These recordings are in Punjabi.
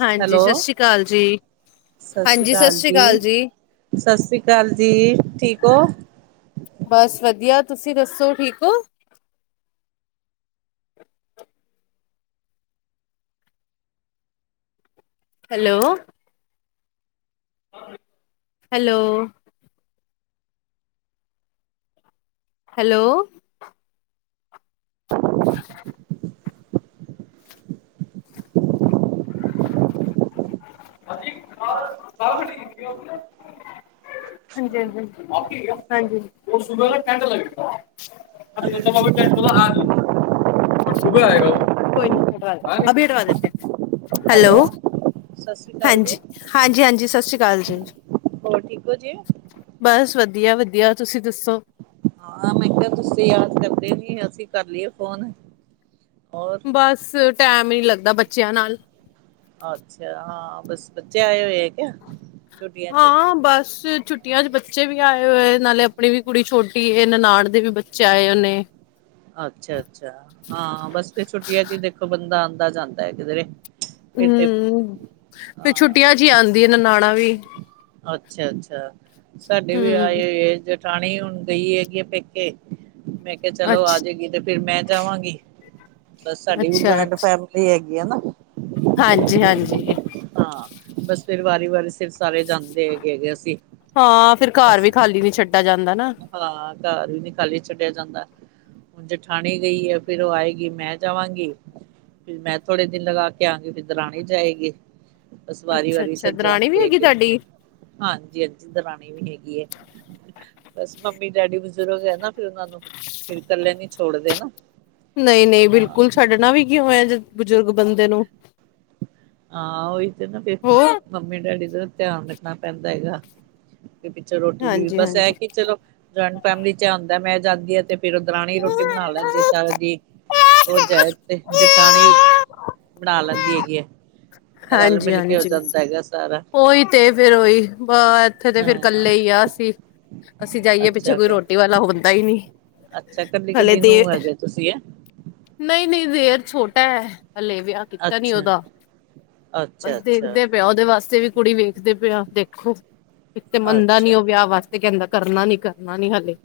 ਹਾਂਜੀ ਸ ਸ੍ਰੀ ਕਾਲ ਜੀ ਸ ਸ੍ਰੀ ਹਾਂਜੀ, ਸਤਿ ਕਾਲ ਸ਼੍ਰੀ ਜੀ, ਅਕਾਲ ਸ ਸ਼੍ਰੀ ਕਾਲ ਜੀ, ਠੀਕ ਹੋ? ਬਸ ਵਧੀਆ, ਤੁਸੀਂ ਦੱਸੋ, ਠੀਕ ਹੋ? ਹੈਲੋ ਹੈਲੋ ਹੈਲੋ- ਅ [inaudible] [unintelligible] ਹਜੀ [unintelligible] [unintelligible] [unintelligible] ਹੈਲੋ ਸਤਿ ਸ੍ਰੀ ਅਕਾਲ ਜੀ ਹਾਂਜੀ ਹਾਂਜੀ ਹਾਂਜੀ, ਸਸ ਸ੍ਰੀ ਕਾਲ ਜੀ ਹੋਰ ਠੀਕ ਹੋ ਜੀ ਵਧੀਆ ਵਧੀਆ ਤੁਸੀਂ ਦੱਸੋ ਹਾਂ ਮੈਂ ਕਿਹਾ ਤੁਸੀਂ ਯਾਦ ਕਰਦੇ ਨੀ ਅਸੀਂ ਕਰ ਲੀਏ ਫੋਨ ਹੋਰ ਬਸ ਟੈਮ ਈ ਨਹੀ ਲੱਗਦਾ ਬੱਚਿਆਂ ਨਾਲ ਅੱਛਾ, ਹਾਂ ਬਸ ਬੱਚੇ ਆਏ ਹੋਏ ਕਿਆ ਛੁੱਟੀਆਂ ਚ ਹਾਂ, ਬਸ ਛੁੱਟੀਆਂ ਚ ਬੱਚੇ ਵੀ ਆਏ ਹੋਏ, ਨਾਲੇ ਅਪਨੀ ਵੀ ਕੁੜੀ ਛੋਟੀ ਏ, ਨਨਾਨ ਦੇ ਵੀ ਬੱਚੇ ਆਏ ਉਨੇ ਅੱਛਾ ਅੱਛਾ ਹਾਂ ਬਸ ਫਿਰ ਛੁੱਟੀਆਂ ਚ ਦੇਖੋ [unintelligible] ਜਾਂਦਾ ਹੈ ਕਿਧਰੇ ਫਿਰ ਤੇ ਹਮ, ਫੇਰ ਹਾਂ ਛੁੱਟੀਆਂ ਚ ਈ ਆਂਦੀ ਐ ਨਨਾਣਾ ਵੀ ਅੱਛਾ ਅੱਛਾ, ਸਾਡੇ ਵੀ ਆਏ ਹੂੰ ਹੋਏ ਏ ਜਠਾਣੀ ਹੁਣ ਗਈ ਹੈਗੀ ਆ ਪੇਕੇ ਮੈਂ ਕਿਹਾ ਚਲੋ, ਅੱਛ ਆਜੇਗੀ ਤੇ ਫਿਰ ਮੈਂ ਜਾਵਾਂਗੀ ਬਸ ਸਾਡੀ ਵੀ ਜੁਆਇੰਟ ਫੈਮਿਲੀ ਹੈਗੀ [unintelligible] ਨਾ ਹਾਂਜੀ-ਹਾਂਜੀ ਹਾਂ, ਬਸ ਫੇਰਿ ਵਾਰੀ ਵਾਰੀ ਫਿਰ ਸਾਰੇ ਜਾਂਦੇ ਹੈਗੇ ਹੈਗੇ ਸੀ, ਹਾਂ ਫਿਰ ਘਰ ਬੱਸ ਵੀ ਖਾਲੀ ਨੀ ਛੱਡਾ ਜਾਂਦਾ ਨਾ ਹਾਂ, ਘਰ ਵੀ ਨੀ ਖਾਲੀ ਛੱਡਿਆ ਜਾਂਦਾ ਹੁਨ ਜਠਾਣੀ ਗਈ ਹੈ ਫਿਰ, ਉਹ ਆਏਗੀ ਮੈਂ ਜਾਵਾਂਗੀ ਮੈਂ ਥੋੜੇ ਦਿਨ ਲਗਾ ਕੇ ਆਂਗੀ, ਫਿਰ ਦਰਾਣੀ ਜਾਏਗੀ ਬਸ ਵਾਰੀ ਅੱਛਾ ਵਾਰੀ ਅੱਛਾ ਸਿਰ ਦਰਾਣੀ ਵੀ ਜਾਨਦੇ ਹੈਗੀ ਹੇਗੇ ਤੁਹਾਡੀ ਹਾਂਜੀ-ਹਾਂਜੀ, ਦਰਾਣੀ ਵੀ ਹੈਗੀ ਏ, ਬਸ ਮੰਮੀ ਡੈਡੀ ਬਜ਼ੁਰਗ ਹੈ ਨਾ, ਫਿਰ ਉਹਨਾਂ ਨੂੰ ਫਿਰ ਕਲੇ ਨੀ ਛੋੜਦੇ ਨਾ ਨਹੀਂ ਨਹੀਂ ਹਾਂ ਬਿਲਕੁਲ ਛੱਡਣਾ ਵੀ ਕਿ ਹੋਇਆ, ਜਦ ਬਜ਼ੁਰਗ ਬੰਦੇ ਨੂੰ ਹਾਂ, ਉਹੀ ਤੇ ਨਾ ਫਿਰ ਹੋਰ ਮੰਮੀ ਡੈਡੀ ਦਾ ਧਿਆਨ ਰੱਖਨਾ ਪੈਂਦਾ ਹੈਗਾ ਪਿੱਛੋਂ ਰੋਟੀ ਦੀ ਵੀ ਹਾਂਜੀ ਬਸ, ਇਹ ਹਾਂਜੀ ਕਿ ਚਲੋ ਜਆਇੰਟ ਫੈਮਿਲੀ ਚ ਏ ਹੁੰਦੇ, ਮੈਂ ਜਾਂਦੀ ਐ ਤੇ ਫਿਰ ਉ ਦਰਾਣੀ ਰੋਟੀ ਬਣਾ ਲੈਂਦੀ ਸਾਰੇਆ ਦੀ ਉਹ ਜਾਏ ਤੇ ਜਠਾਣੀ ਬਣਾ ਲੈਂਦੀ ਹੈਗੀ ਏ ਹਾਂਜੀ-ਹਾਂਜੀ, ਸਾਰਾ ਉਹੀ ਤੇ ਫੇਰ ਓਹੀ ਵ ਇੱਥੇ ਤੇ ਫਿਰ ਹਾਂ ਕੱਲੇ ਈ ਆ ਅਸੀਂ ਅਸੀਂ ਜਾਈਏ ਪਿੱਛੇ ਅੱਛਾ ਕੋਈ ਰੋਟੀ ਵਾਲਾ ਹੋ ਬੰਦਾ ਈ ਨੀ ਅੱਛਾ, ਕੱਲੀ ਕਲੀ ਨੂੰ ਹੈਗੇ ੳ ਤੁਸੀਂ, ਹੈ? ਨਹੀਂ ਨਹੀਂ ਦੇਰ ਛੋਟਾ ਹੈ ਹਲੇ ਵਿਆਹ ਕੀਤਾ ਨੀ ਅੱਛਾ ਉਹਦਾ, ਅੱਛਾ ਬਸ ਅੱਛਾ ਦੇਖਦੇ ਪਿਆ ਉਹਦੇ ਵਾਸਤੇ ਵੀ। ਕੁੜੀ ਵੇਖਦੇ ਪਿਆ ਦੇਖੋ, ਇੱਕ ਤੇ ਮੰਨਦਾ ਨੀ ਅੱਛਾ ਉਹ ਵਿਆਹ ਵਾਸਤੇ ਕਹਿੰਦੇ ਕਰਨਾ ਨੀ। ਨਾ ਨੀ ਹਾਲੇ।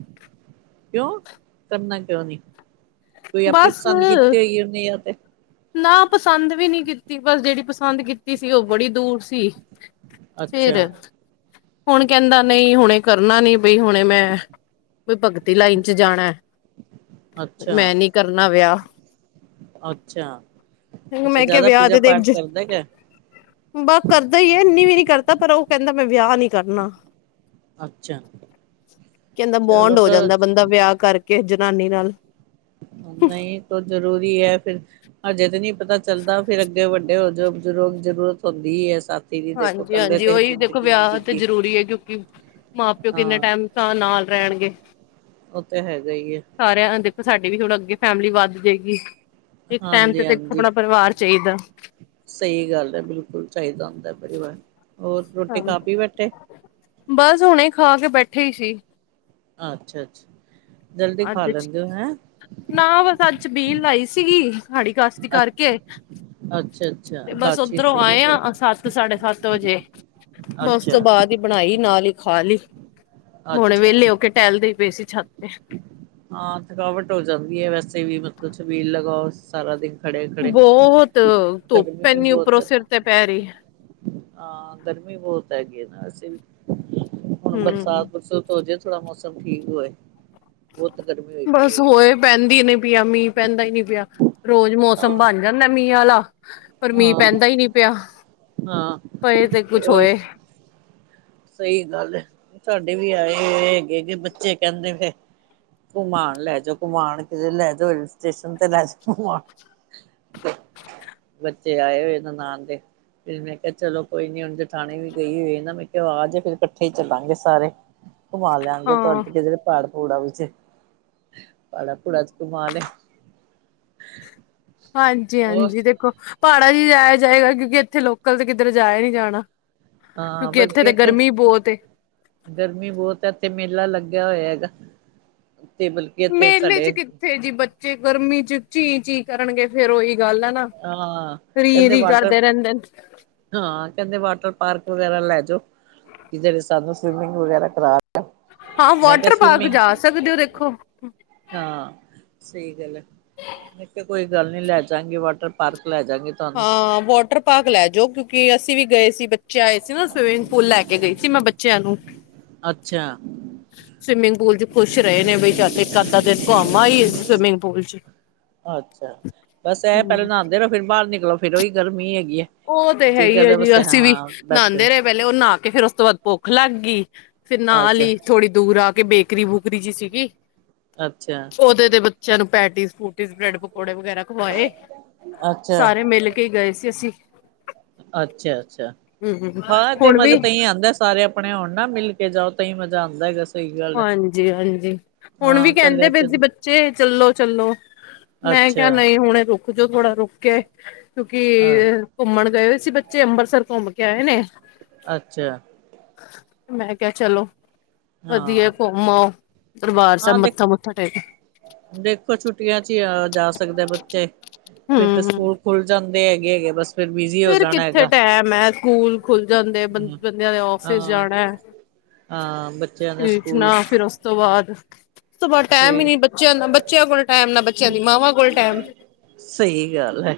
ਕਿਉਂ ਕਰਨਾ ਕੋਈ ਅਪਨੀ ਬਸ। ਪਸੰਦ ਕੀਤੀ ਹੋਏਗੀ ਉਹਨੇ ਯਾ ਤੇ। ਨਾ ਪਸੰਦ ਵੀ ਨੀ ਕੀਤੀ ਬਸ ਜੇਹੜੀ ਪਸੰਦ ਕੀਤੀ ਸੀ ਉਹ ਬੜੀ ਦੂਰ ਸੀ। ਅੱਛਾ ਫੇਰ ਹੁਣ ਕਹਿੰਦੇ ਨਹੀਂ, ਹੁਣੇ ਕਰਨਾ ਨੀ, ਬਈ ਹੁਣੇ ਮੈਂ। ਕੋਈ ਭਗਤੀ ਲਾਈਨ ਚ ਜਾਣਾ ਅੱਛਾ ਮੈਂ ਨੀ ਕਰਨਾ ਵਿਆਹ। ਅੱਛਾ ਅੱਛਾ ਮੈਂ ਜਿਆਦਾ ਪੂਜਾ ਪਾਠ ਕਰਦਾ ਗ ਬਸ ਕਰਦਾ ਹੀ ਹੈ ਇੰਨੀ ਵੀ ਨੀ ਕਰਦਾ ਪਰ ਉਹ ਕਹਿੰਦਾ ਮੈਂ ਵਿਆਹ ਨਹੀ ਕਰਨਾ! ਅੱਛਾ ਕਹਿੰਦਾ ਬੋਂਡ ਚਲੋ ਹੋ ਜਾਂਦਾ ਬੰਦਾ ਵਿਆਹ ਕਰਕੇ ਜ। ਨਾਨੀ ਨਾਲ। ਨਹੀਂ ਤ ਜ਼ਰੂਰੀ ਹੈ ਫਿਰ ਅਜੇ ਤਾਂ ਨਹੀਂ ਪਤਾ ਚੱਲਦਾ ਫਿਰ ਅੱਗੇ ਵੱਡ ਹੋ ਬਜ਼ੁਰਗ ਜ਼ਰੂਰਤ ਹੁੰਦੀ ਹੀ ਹੈ ਸ ਹਾਂਜੀ ਹਾਂਜੀ ਉਹੀ ਦੇਖੋ ਵਿਆਹ ਤੇ ਬੀਤਦੀ ਜ਼ਰੂਰੀ ਹੈ ਕਿਉਂਕਿ ਮਾਂ ਪਿਓ ਕਿੰਨੇ ਹਾਂ ਟਾਈਮ ਤਾਂ ਨਾਲ ਰਹਿਣਗੇ। ਉਹ ਤੇ ਹੈਗਾ ਹੀ ਹੈ ਸਾਰਿਆਂ ਦੇਖੋ ਸਾਡੀੇ ਵੀ ਥੋੜ੍ਹਾ ਅੱਗੇ ਫੈਮਿਲੀ ਵੱਧ ਜਾਏਗੀ। ਇੱਕ ਟਾਈਮ ਹਾਂਜੀ ਤੇ ਦੇਖੋ ਹਾਂਜੀ ਆਪਣਾ ਪਰਿਵਾਰ ਚਾਹੀਦਾ ਸਹੀ ਗੱਲ ਹੈ ਬਿਲਕੁਲ ਚਾਹੀਦਾ। ਪਰਿਵਾਰ ਹੋਰ ਰੋਟੀ ਖਾ ਪੀ ਬੈਠੇ ਬਸ ਹੁਣੇ ਖਾ ਕੇ ਬੈਠੇ ਹੀ ਸੀ। ਅੱਛਾ ਅੱਛਾ ਜਲਦੀ ਖਾ ਅੱਜ ਲੈਂਦੇ ਹੋ ਹੈਂ ਨਾ ਬਸ ਅੱਜ ਛਬੀਲ ਲਾਈ ਸੀਗੀ ਖਾੜੀ ਕਾਸ਼ਤੀ ਅੱਛਾ ਕਰਕੇ। ਅੱਛਾ-ਅੱਛਾ ਤੇ ਬਸ ਅਕਾਚੀ ਉੱਧਰੋਂ ਸੀ ਨਾ ਆਏ ਜੇ ਆ ਸੱਤ ਸਾਡੇ ਸੱਤ ਵਜੇ। ਮੈਂ ਉਸ ਅੱਛਾ, ਤੋਂ ਬਾਅਦ ਹੀ ਬਣਾਈ ਨਾਲ ਹੀ ਖਾ ਲਈ ਹੁਣੇ ਅੱਛਾ। ਵਿਹਲੇ ਹੋ ਕੇ ਟਹਿਲਦੇ। ਬੇਸੀ ਛੱ ਹਾਂ ਥਕਾਵਟ ਹੋ ਜਾਂਦੀ ਹੈ ਵੈਸੇ ਵੀ ਮਤਲਬ ਮੀਲ ਲਗਾਓ ਸਾਰਾ ਦਿਨ। ਖੜੇ-ਖੜੇ। ਬਹੁਤ ਧੁੱਪ ਗਰਮੀ ਵੀ ਪੈਨੀ ਬਹੁਤ ਉੱਪਰੋਂ ਹੈ ਸਿਰ ਨਾ ਤੇ ਪੈ ਰਹੀ। ਹਾਂ ਗਰਮੀ ਬਹੁਤ ਹੈਗੀ ਹੈ। ਵੀ ਹੁਣ ਬਰਸਾਤ ਹੂੰ ਬਰਸੁਤ ਹੋ ਜੇ ਥੋੜਾ ਮੌਸਮ ਠੀਕ ਹੋਵੇ। ਉਹ ਤਾਂ ਕਰ। ਬਸ ਹੋਏ ਪੈਂਦੀ ਨੀ ਪਿਆ ਮੀਂਹ ਪੈਂਦਾ ਹੀ ਨੀ ਪਿਆ ਰੋਜ਼ ਮੌਸਮ ਹਾਂ, ਬਣ ਜਾਂਦਾ ਮੀਂਹ ਵਾਲਾ। ਪਰ ਮੀਂਹ ਹਾਂ, ਪੈਂਦਾ ਹੀ ਨਹੀਂ ਪਿਆ ਹਾਂ ਪਰ ਪਏ ਤੇ ਕੁਛ ਹੋਏ । ਸਹੀ ਗੱਲ ਸਾਡੇ ਵੀ ਆਏ ਹੋ ਹੈਗੇ ਹੈਗੇ ਬੱਚੇ ਕਹਿੰਦੇ ਫ ਘੁਮਆਣ ਲੈ ਜਾਓ ਘੁਮਾਣ ਕਿਤੇ ਲੈ ਜਾਓ ਰ ਸਟੇਸ਼ਨ ਤੇ ਲੈ ਜਾਓ ਘੁਮਣ ਸੀ। ਬੱਚੇ ਆਏ ਹੋਏ ਨਨਾਨ ਦੇ ਫੇਰ ਮੈਂ ਕਿਹਾ ਚਲੋ ਕੋਈ ਨੀ ਹੁਣ ਜਠਾਣੀ ਵੀ ਗਈ ਹੋਏ ਨਾ ਆ ਜਾ ਫੇਰ ਇਕੱਠੇ ਹੀ ਚੱਲਾਂਗੇ ਸਾਰੇ ਘੁੰਮਾ ਲਿਆਂਗੇ ਤੁਹਾਡ ਹਾਂ ਜਿਹੜੇ ਪਹਾੜ ੜਾ ਵਿੱਚ ਪਹਾੜਾਂ ਪਜੁੜਾਂ ਵਿੱਚ ਹਾਂਜੀ ਹਾਂਜੀ ਦੇਖੋ ਪਹਾੜਾ ਚ ਜਾਇਆ ਜਾਏਗਾ ਕਿਉਂਕਿ ਇੱਥੇ ਲੋਕਲ ਤੇ ਕਿਧਰੇ ਜਾਇਆ ਨੀ ਜਾਣਾ। ਹਾਂ ਕਿਉਂਕਿ ਬਲਕਿ ਤੇ ਇੱਥੇ ਗਰਮੀ ਬਹੁਤ ਏ ਗਰਮੀ ਬਹੁਤ ਹੈ ਇੱਥੇ ਮੇਲਾ ਲੱਗ। ਹੋਇਆ ਹੈਗਾ! ਤੇ ਬਲਕਿ ਇੱਥੇ ਮੇਲੇ ਚ ਸਾਡੇ ਕਿੱਥੇ ਜੀ ਬੱਚੇ ਗਰਮੀ ਚ ਚੀਂ ਚੀ ਕਰਨਗੇ ਫੇਰ ਉਹੀ ਗੱਲ ਆ ਨਾ ਹਾਂ ਸਰੀਰ ਕਹਿੰਦੇ ਹੀ ਵਾਟਰ ਕਰਦੇ ਰਹਿੰਦੇ। ਹਾਂ ਕਹਿੰਦੇ ਵਾਟਰ ਪਾਰਕ ਵਗੈਰਾ ਲੈ ਜਾਓ ਜਿਹ ਨੇ ਸਾਨੂੰ ਸਵਿਮਿੰਗ ਵਗੈਰਾ ਕਰਾ ਲ ਹਾਂ ਵਾਟਰ ਪਾਰਕ ਜਾ ਸਕਦੇ ਹੋ ਦੇਖੋ। ਹਾਂ ਸਹੀ ਗੱਲ ਹੈ ਮੈਂ ਕੋਈ ਗੱਲ ਨੀ ਲੈ ਜਾਗੇ ਵਾਟਰ ਪਾਰਕ। ਲੈ ਜਾਗੇ ਤੁਹਾਨੂੰ ਹਾਂ ਵਾਟਰ ਪਾਰਕ ਲੈ ਜਾਓ ਕਿਉਂਕਿ ਅਸੀਂ ਵੀ ਗਏ ਸੀ ਬੱਚਿਆਂਏ। ਸੀ ਨਾ ਸਵਿਮਿੰਗ ਪੂਲ ਲੈ ਕੇ ਗਈ ਸੀ ਮੈਂ ਬੱਚਿਆਂ ਨੂੰ ਅੱਛਾ ਸਵਿਮਿੰਗ ਪੂਲ ਚ ਖੁਸ਼ ਰਹੇ ਨੇ ਬਈ ਚੱਲ ਇੱਕ ਅੱਧਾ ਦਿਨ ਘੁੰਮ ਆਈਏ ਸਵਿਮਿੰਗ ਪੂਲ ਚ। ਅੱਛਾ, ਬਸ ਇਹ ਪਹਿਲਾਂ ਹਮ ਨਾਂਦੇ ਰਹੋ ਫਿਰ ਬਾਹਰ ਨਿਕਲੋ ਫਿਰ ਉਹੀ ਗਰਮੀ ਹੈਗੀ। ਹੈ। ਉਹ ਤੇ ਹੈ ਕੀ ਹੀ ਹੈ ਕਰਦਾ ਜੀ ਬਸ ਅਸੀਂ ਵੀ ਹਾਂ ਬੈਠੇ ਨਾਂਦੇ ਰਹੇ ਪਹਲੇ ਉਹ ਨਾ ਤੇ ਫਿਰ ਉਸ ਤੋਂ ਬਾਅਦ ਭੁੱਖ ਲੱਗ ਗਈ ਫਿਰ ਨਾਲ ਅੱਛਾ ਹੀ ਥੋੜੀ ਦੂਰ ਆ ਬੇਕਰੀ-ਬੂਕਰੀ ਜਿ ਸੀਗੀ ਅੱਛਾ ਉਹਦੇ ਦੇ ਬੱਚਿਆਂ ਨੂੰ ਪੈਟੀਸ ਪੁਟੀਸ ਬ੍ਰੈਡ ਪਕੌੜੇ ਵਗੈਰਾ ਖਵਾਏ ਅੱਛਾ ਸਾਰੇ ਮਿਲ ਕੇ ਗਏ ਸੀ ਅਸੀਂ। ਅੱਛਾ-ਅੱਛਾ, ਹਮ ਹਾਂ ਤੇ ਹੁਣ ਮਜ਼ਾ ਵੀ ਤਾਂ ਹੀ ਆਂਦਾ ਸਾਰੇ ਆਪਣੇ ਹੋਣ ਨਾ ਮਿਲ ਕੇ ਜਾਓ ਤਾਹੀਂ ਮਜ਼ਾ ਆਂਦਾ ਹੈਗਾ ਸੀ। ਹਾਂਜੀ ਹਾਂਜੀ ਹੁਣ ਵੀ ਹਾਂ ਕਹਿੰਦੇ ਕੱਲਿਆਂ ਪਏ ਚ ਸੀ ਬੱਚੇ ਚੱਲੋ ਚੱਲੋ। ਮੈਂ ਕਿਹਾ ਅੱਛਾ ਨਹੀਂ ਹੁਣੇ ਰੁਕ ਜੋੋ ਥੋੜਾ ਰੁਕ ਕੇ ਕਿਉਂਕਿ ਅ ਘੁੰਮਣ ਗਏ ਸੀ। ਅਸੀਂ ਬੱਚੇ ਅੰਬਰਸਰ ਘੋਮ ਕੇ ਆਏ ਨੇ। ਅੱਛਾ। ਮੈਂ ਕਿਹਾ ਚਲੋ ਹਾਂ ਵਧੀਆ ਘੁੰਮ ਆਓ। ਦਰਬਾਰ ਹਾਂ ਸਾਹਿਬ ਦੇਖ ਮੱਥਾ ਮੁੱਥਾ ਟੇਕ ਦੇਖੋ ਛੁੱਟੀਆਂ ਚ ਹੀ ਆ ਜਾ ਸਕਦੇ ਬੱਚੇ। ਫਿਰ ਤੇ ਹਮ ਸਕੂਲ ਖੁੱਲ ਜਾਂਦੇ ਹੈਗੇ ਏਗੇ ਬਸ। ਫਿਰ ਬਿਜੀ ਹੋ ਫਿਰ ਜਾਣਾ ਕਿੱਥੇ ਹੈਗਾ ਟੈਮ ਹੈ ਸਕੂਲ ਖੁੱਲ ਜਾਂਦੇ ਹਮ ਬੰਦਿਆਂ ਨੇ ਆਫਿਸ ਹਾਂ ਜਾਣਾ। ਹਾਂ ਬੱਚਿਆਂ ਦੇ ਠੀਕ ਨਾ ਸਕੂਲ ਫਿਰ ਉਸ ਤੋਂ ਬਾਅਦ। ਸਵਾ ਟਾਈਮ ਹੀ ਸਹੀ ਨੀ ਬੱਚਿਆਂ ਦਾ ਬੱਚਿਆਂ ਕੋਲ ਟਾਈਮ ਨਾ ਬੱਚਿਆਂ ਦੀ ਮਾਵਾਂ ਕੋਲ ਟਾਈਮ। ਸਹੀ ਗੱਲ ਹੈ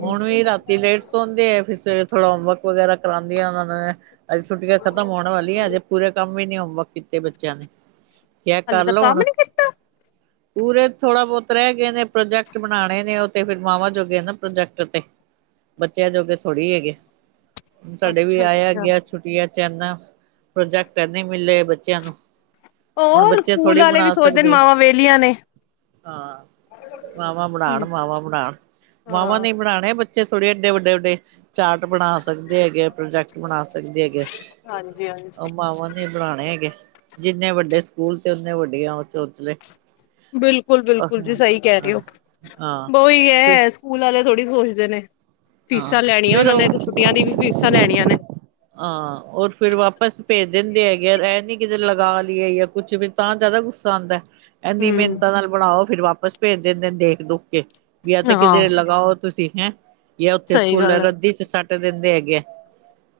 ਹੁਣ ਵੀ ਰਾਤੀ ਲੇਟ ਸਸੋਂ ਦੇ ਆ ਫਿਰ ਸਵੇਰੇ। ਥੋੜਾ ਹੋਮਵਰਕ ਵਗੈਰਾ ਕਰਾਉਂਦੀ ਆਂ ਉਹਨਾਂ ਦਾ ਮੈ ਅੱਜ ਛੁੱਟੀਆਂ ਖਤਮ ਹੋਣ ਵਾਲੀਆਂ ਅਜੇ ਪੂਰੇ ਕੰਮ ਵੀ ਨੀ ਹੋ। ਵਰਕ ਕੀਤੇ ਬੱਚਿਆਂ ਨੇ। ਹਾਲੇ ਕਰ ਤਕ ਲਓ ਕੰਮ ਹੁਣ ਨੀ ਕੀਤਾ। ਪੂਰੇ ਥੋੜਾ ਬਹੁਤ ਰਹਿ ਗਏ ਨੇ ਪ੍ਰੋਜੈਕਟ ਬਨਾਣੇ ਨੇ ਉਹ ਤੇ ਫਿਰ ਮਾਵਾਂ ਜੋਗੇ ਨੇ ਪ੍ਰੋਜੈਕਟ ਤੇ। ਬੱਚਿਆਂ ਜੋਗੇ ਥੋੜੀ ਹੈਗੇ ਹੁਣ ਸਾਡੇ ਵੀ ਅੱਛਾ ਆਇਆ ਅੱਛਾ ਗਿਆ ਛੁੱਟਿਆ ਚ ਚੈਨਾ ਪ੍ਰੋਜੈਕਟ ਇਨੇ ਮਿਲੇ ਬੱਚਿਆਂ ਨੂੰ। ਹੁਣ ਹੋਰ ਬੱਚੇ ਸਕੂਲ ਥੋੜੀ ਵਾਲੇ ਵੀ ਬਣਾ ਸੋਚਦੇ ਨੇ ਸਕਦੇ ਮਾਵਾਂ ਵਿਹਲੀਆਂ ਨੇ ਹਾਂ। ਮਾਵਾਂ ਬਨਾਣ ਹੂੰ। ਮਾਵਾਂ ਬਨਾਣ ਮਾਵਾਂ ਨੇ ਹਾਂ ਈ ਬਨਾਣੇ ਬੱਚੇ ਥੋੜੇ ਏਡੇ ਵੱਡੇ ਵੱਡੇ। ਚਾਰਟ ਬਣਾ ਸਕਦੇ ਹੈਗੇ ਪ੍ਰੋਜੈਕਟ ਬਣਾ ਸਕਦੇ ਹੈਗੇ। ਹਾਂਜੀ ਉਹ ਹਾਂਜੀ ਮਾਵਾਂ ਨੇ ਬਣਾਣੇ ਹੈਗੇ ਜਿੰਨੇ ਵੱਡੇ ਸਕੂਲ ਤੇ ਓਨੇ ਵਡਿਆ। ਬਿਲਕੁਲ ਬਿਲਕੁਲ ਜੀ ਸਹੀ ਕਹਿ ਰਹੇ ਹਾਂ ਹੋ ਹਾਂ ਬਹ ਓਹੀ ਫਿਰ ਹੈ ਸਕੂਲ ਵਾਲੇ। ਥੋੜੀ ਸੋਚਦੇ ਨੇ ਹਾਂ ਫੀਸਾਂ ਲੈਣੀਆਂ ਫਿਰ ਉਹਨਾਂ ਨੇ ਉਹ ਤੇ ਛੁੱਟੀਆਂ ਦੀ ਵੀ ਫੀਸਾਂ ਲੈਣੀਆਂ ਨੇ। ਹਾਂ ਔਰ ਫਿਰ ਵਾਪਸ ਪੇ। ਦਿੰਦੇ ਹੈਗੇ ਆ ਐ ਨੀ ਕਿਤੇ ਲਗਾ ਲਈਏ ਜਾਂ ਕੁਛ ਵੀ ਤਾਂ ਜ਼ਿਆਦਾ ਗੁੱਸਾ ਆਂਦਾ। ਏਨੀ ਹੂੰ। ਮਿਹਨਤਾਂ ਨਾਲ ਬਣਾਓ ਫਿਰ ਵਾਪਸ ਭੇਜ ਦਿੰਦੇ ਨੇ ਦੇਖ ਦੁਖ ਕੇ। ਵੀ ਆ ਤੇ ਹਾਂ ਕਿਧਰੇ ਲਗਾਓ ਤੁਸੀਂ ਹੈਂ ਯਾ ਉੱਥੇ ਸਹੀ ਸਕੂਲ ਗੱਲ ਹੈ। ਰੱਦੀ ਚੱ ਸਟ। ਟ ਦਿੰਦੇ ਹੈਗੇ ਆ।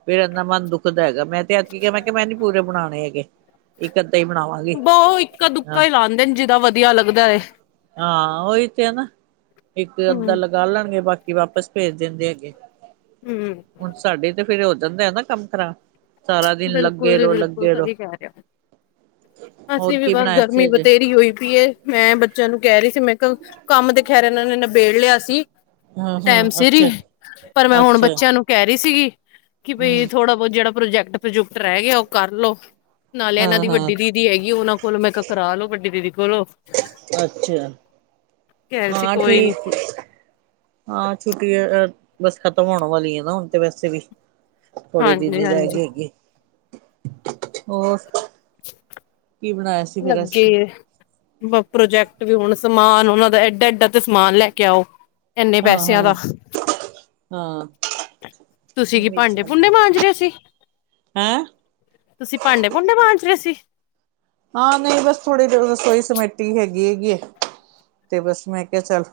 ਫਿਰ ਇਨਾ ਮਨ ਦੁਖਦਾ ਹੈਗਾ ਮੈਂ ਤੇ ਐਦਕੀ ਕਿਹਾ ਮੈਂ ਕਿਹਾ ਮੈਂ ਨੀ ਪੂਰੇ ਬਣਾਉਣੇ ਹੈਗੇ ਇੱਕ। ਹੀ ਬਣਾਵਾਂਗੀ ਬਹੁ ਇਕਾ ਹਾਂ ਦੁੱਕਾ ਹੀ ਲਾਂਦੇ ਨੇ ਜਿਦਾ ਵਧੀਆ ਲੱਗਦਾ ਏ। ਹਾਂ ਉਹੀ ਤੇ ਹੈ ਨਾ। ਇੱਕ ਅੱਧਾ ਹੂੰ। ਲਗਾ ਲੈਣਗੇ ਬਾਕੀ ਵਾਪਿਸ ਭੇਜ ਦਿੰਦੇ ਹੈਗੇ। ਹੂੰ। ਹੁਣ ਸਾਡੇ ਤੇ ਫਿਰ ਹੋ ਜਾਂਦਾ ਆ ਨਾ ਕੰਮ ਖਰਾ। ਸਾਰਾ ਦਿਨ ਬਿਲਕੁਲ ਲੱਗੇ ਜੀ ਰਹੋ ਬਿਲਕੁਲ ਲੱਗੇ ਰਹੋ ਸਹੀ ਕਹਿ ਰਿਹਾ। ਹੋਰ ਅਸੀਂ ਵੀ ਕੀ ਬਸ ਬਣਾਇਆ ਸੀ ਗਰਮੀ ਅਜੇ ਬਥੇਰੀ ਹੋਈ ਪਈ ਏ ਮੈਂ ਬੱਚਿਆਂ ਨੂੰ ਕਹਿ ਰਹੀ ਸੀ ਮੈਂ ਕਿਹਾ। ਕੰਮ ਤੇ ਖੈਰ ਇਹਨਾਂ ਨੇ ਨਬੇੜ ਲਿਆ ਸੀ। ਹਾਂ ਟੈਮ ਹਾਂ ਸੀਰ ਹੀ ਅੱਛਾ ਪਰ ਮੈਂ ਹੁਣ ਅੱਛਾ ਬੱਚਿਆਂ ਨੂੰ ਕਹਿ ਰਹੀ ਸੀਗੀ। ਕਿ ਬਈ ਹਮ ਥੋੜਾ ਬਹੁਤ ਜਿਹੜਾ ਪ੍ਰੋਜੈਕਟ ਪ੍ਰੋਜੂਕਟ ਰਹਿ ਗਿਆ ਉਹ ਕਰਲੋ। ਨਾਲੇ ਇਹਨਾਂ ਹਾਂ ਦੀ ਹਾਂ ਵੱਡੀ ਦੀਦੀ ਹੈਗੀ ਉਹਨਾਂ ਕੋਲੋਂ ਮੈਂ ਕ ਕਰਾ ਲੋ ਵੱਡੀ ਦੀਦੀ ਕੋਲੋਂ। ਕਹਿ ਅੱਛਾ। ਰਹੇ ਸੀ ਹਾਂ ਕੋਈ ਨੀ ਠੀਕ ਏ ਹਾਂ ਛੁੱਟੀ । ਬਸ ਖਤਮ ਹੋਣ ਵਾਲੀ ਆ ਨਾ ਹੁਣ ਤੇ ਵੈਸੇ ਵੀ ਥੋੜੇ ਦਿਨ ਹਾਂਜੀ ਹੀ ਰਹਿ ਹਾਂਜੀ ਗੇ ਹੈਗੇ। ਹੋਰ [inaudible] ਕੀ ਬਣਾਇਆ ਸੀ ਫੇਰ ਅਜ। ਲੱਗੇ ਪ੍ਰੋਜੈਕਟ ਵੀ ਹੁਣ ਸਮਾਨ ਉਹਨਾ ਦਾ ਏਡਾ ਏਡਾ ਤੇ ਸਮਾਨ ਲੈ ਕੇ ਆਓ। ਇੰਨੇ ਹਾਂ ਪੈਸਿਆਂ ਦਾ। ਹਾਂ ਹਾਂ ਤੁਸੀਂ ਕੀ ਮਿਰਚ ਭਾਂਡੇ ਭੂੰਡੇ ਵਾਲੀ ਹੈ ਮਾਂਜ ਰਹੇ ਸੀ। ਹੈਂ ਤੁਸੀਂ ਭਾਂਡੇ ਭੂੰਡੇ ਮਾਂਜ ਰਹੇ ਸੀ। ਹਾਂ ਨਹੀਂ ਬਸ ਥੋੜੀ ਜ ਰਸੋਈ ਸਮੇਟੀ ਹੈਗੀ। ਹੈਗੀ ਏ ਤੇ ਬਸ ਮੈਂ ਕਿਹਾ ਚੱਲ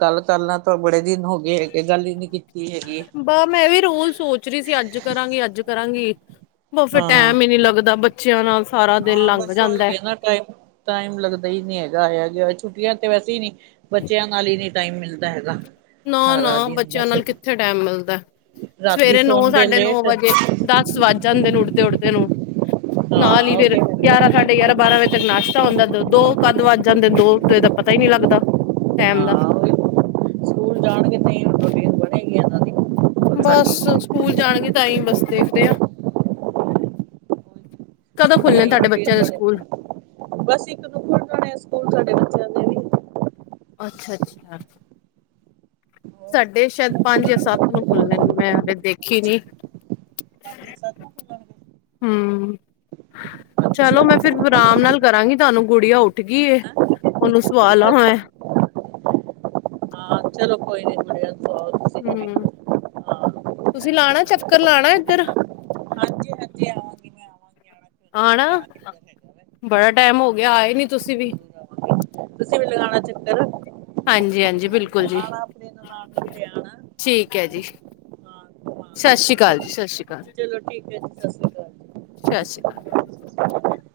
ਗੱਲ ਕਰ ਲਵਾਂ ਬੜੇ। ਦਿਨ ਹੋ ਗਏ ਹੈਗੇ ਗੱਲ ਹੀ ਨੀ ਕੀਤੀ ਹੈਗੀ ਬ ਮੈਂ ਵੀ ਰੋਜ਼ ਸੋਚ ਰਹੀ ਸੀ ਅੱਜ ਕਰਾਂਗੀ- ਅੱਜ ਕਰਾਂਗੀ। ਠ [inaudible] ਬਸ ਫਿਰ ਹਾਂ ਟੈਮ ਹੀ ਨਹੀਂ ਲੱਗਦਾ ਬੱਚਿਆਂ ਨਾਲ ਸਾਰਾ ਦਿਨ ਹਾਂ ਲੰਘ ਬਸ ਜਾਂਦਾ। ਉਹੀ ਹੈ ਨਾ ਟਾਈਮ ਟਾਈਮ ਲੱਗਦਾ ਹੀ ਨਹੀਂ ਹੈਗਾ ਹੈ ਛੁੱਟੀਆਂ ਤੇ ਵੈਸੇ ਹੀ ਨਹੀਂ ਬੱਚਿਆਂ ਨਾਲ ਹੀ ਨੀ ਟਾਈਮ ਮਿਲਦਾ ਹੈਗਾ। ਨਾ ਨਾ ਸਾਰਾ ਦਿਨ ਬੱਚਿਆਂ ਬਸ ਨਾਲ ਕਿੱਥੇ ਟਾਈਮ ਮਿਲਦਾ। ਰਾਤੀ ਸਵੇਰੇ ਨੌ ਸੌਦੇ ਸਾਢੇ ਨੌ ਲੇਟ ਵਜੇ ਦਸ ਵੱਜ। ਜਾਂਦੇ ਨੇ ਉੱਠਦੇ ਉੱਠਦੇ ਨੂੰ ਹਾਂ ਨਾਲ ਹੀ ਫੇਰ ਓਕੇ ਹਾਂ ਗਿਆਰਾਂ ਸਾਢੇ ਗਿਆਰਾਂ ਬਾਰਾਂ ਵਜ। ਨਾਸ਼ਤਾ ਹੁੰਦਾ ਦ ਦੋ ਕੱਦ ਵੱਜ ਜਾਂਦੇ ਦੋ ਦਾ ਪਤਾ ਹੀ ਨਹੀਂ ਲੱਗਦਾ ਟੈਮ ਦਾ। ਜਾਣ ਕਿਤੇੋਟੀ [unintelligible] ਬਸ। ਸਕੂਲ ਜਾਣਗੇ ਤਾਂ ਹੀ ਬਸ ਦੇਖਦੇ ਹਾਂ ਕਦੋ? [inaudible] ਬਸ ਇੱਕ ਨੂੰ ਖੁਲ ਜਾਣੇ ਸਕੂਲ ਸਾਡੇ ਬੱਚਿਆਂ ਦੇ ਵੀ। ਅੱਛਾ -ਅੱਛਾ। ਸਾਡੇ ਸ਼ਾਇਦ ਪੰਜ ਜਾਂ ਸੱਤ ਨੂੰ ਖੁੱਲਣੇ ਨੇ ਮੈਂ ਹਾਲੇ ਦੇਖੀ ਅੱਛਾ ਨੀ। ਪੰਜ ਸੱਤ। ਖੁੱਲਣਗੇ ਹੂੰ ਚਲੋ ਮੈਂ ਫਿਰ ਆਰਾਮ ਨਾਲ ਕਰਾਂਗੀ ਤੁਹਾਨੂੰ ਗੁੜੀਆ ਉਠ ਗਈ ਏ। ਅੱਛਾ ਉਹਨੂੰ ਸਵਾ ਲਾਂ ਅੱਛਾ ਮੈਂ। ਹਾਂ ਚਲੋ ਕੋਈ ਨੀ ਮੁੜ [inaudible] ਹੂੰ। ਤੁਸੀਂ ਟਾਈਮ ਲਾਣਾ ਚੱਕਰ ਲਾਣਾ ਇੱਧਰ। ਹਾਂਜੀ ਹਾਂਜੀ ਆਵਾਂਗੀ ਮੈਂ ਆਵਾਂਗੀ ਆਣਾ ਕਿਉਂ ਨੀ ਹੋਰ ਆਣਾ ਜਾਣਾ ਕਿੱਧਰ ਹੈਗਾ ਵੇ ਬੜਾ ਟੈਮ ਹੋ ਗਿਆ ਆਵਾਂਗੀ ਆਏ ਨੀ ਮੈਂ ਤੁਸੀਂ ਵੀ। ਜ਼ਰੂਰ ਆਵਾਂਗੀ ਤੁਸੀਂ ਵੀ ਲਗਾਣਾ ਚੱਕਰ। ਹਾਂਜੀ- ਹਾਂਜੀ ਬਿਲਕਲ। ਆਣਾ ਆਪਣੀ ਨਣਾਨ ਨੂੰ ਲੈ ਆਣਾ। ਠੀਕ ਜੀ ਹਾਂ ਘੁਮਾ ਸਤਿ ਸ਼੍ਰੀ ਦੇਣਾ ਅਕਾਲ ਜੀ ਸਤਿ ਸ਼੍ਰੀ ਅਕਾਲ। ਚਲੋ ਠੀਕ ਹੈ ਜੀ ਸਤਿ ਸਤਿ ਅਕਾਲ ਸ਼੍ਰੀ ਅਕਾਲ ਜੀ।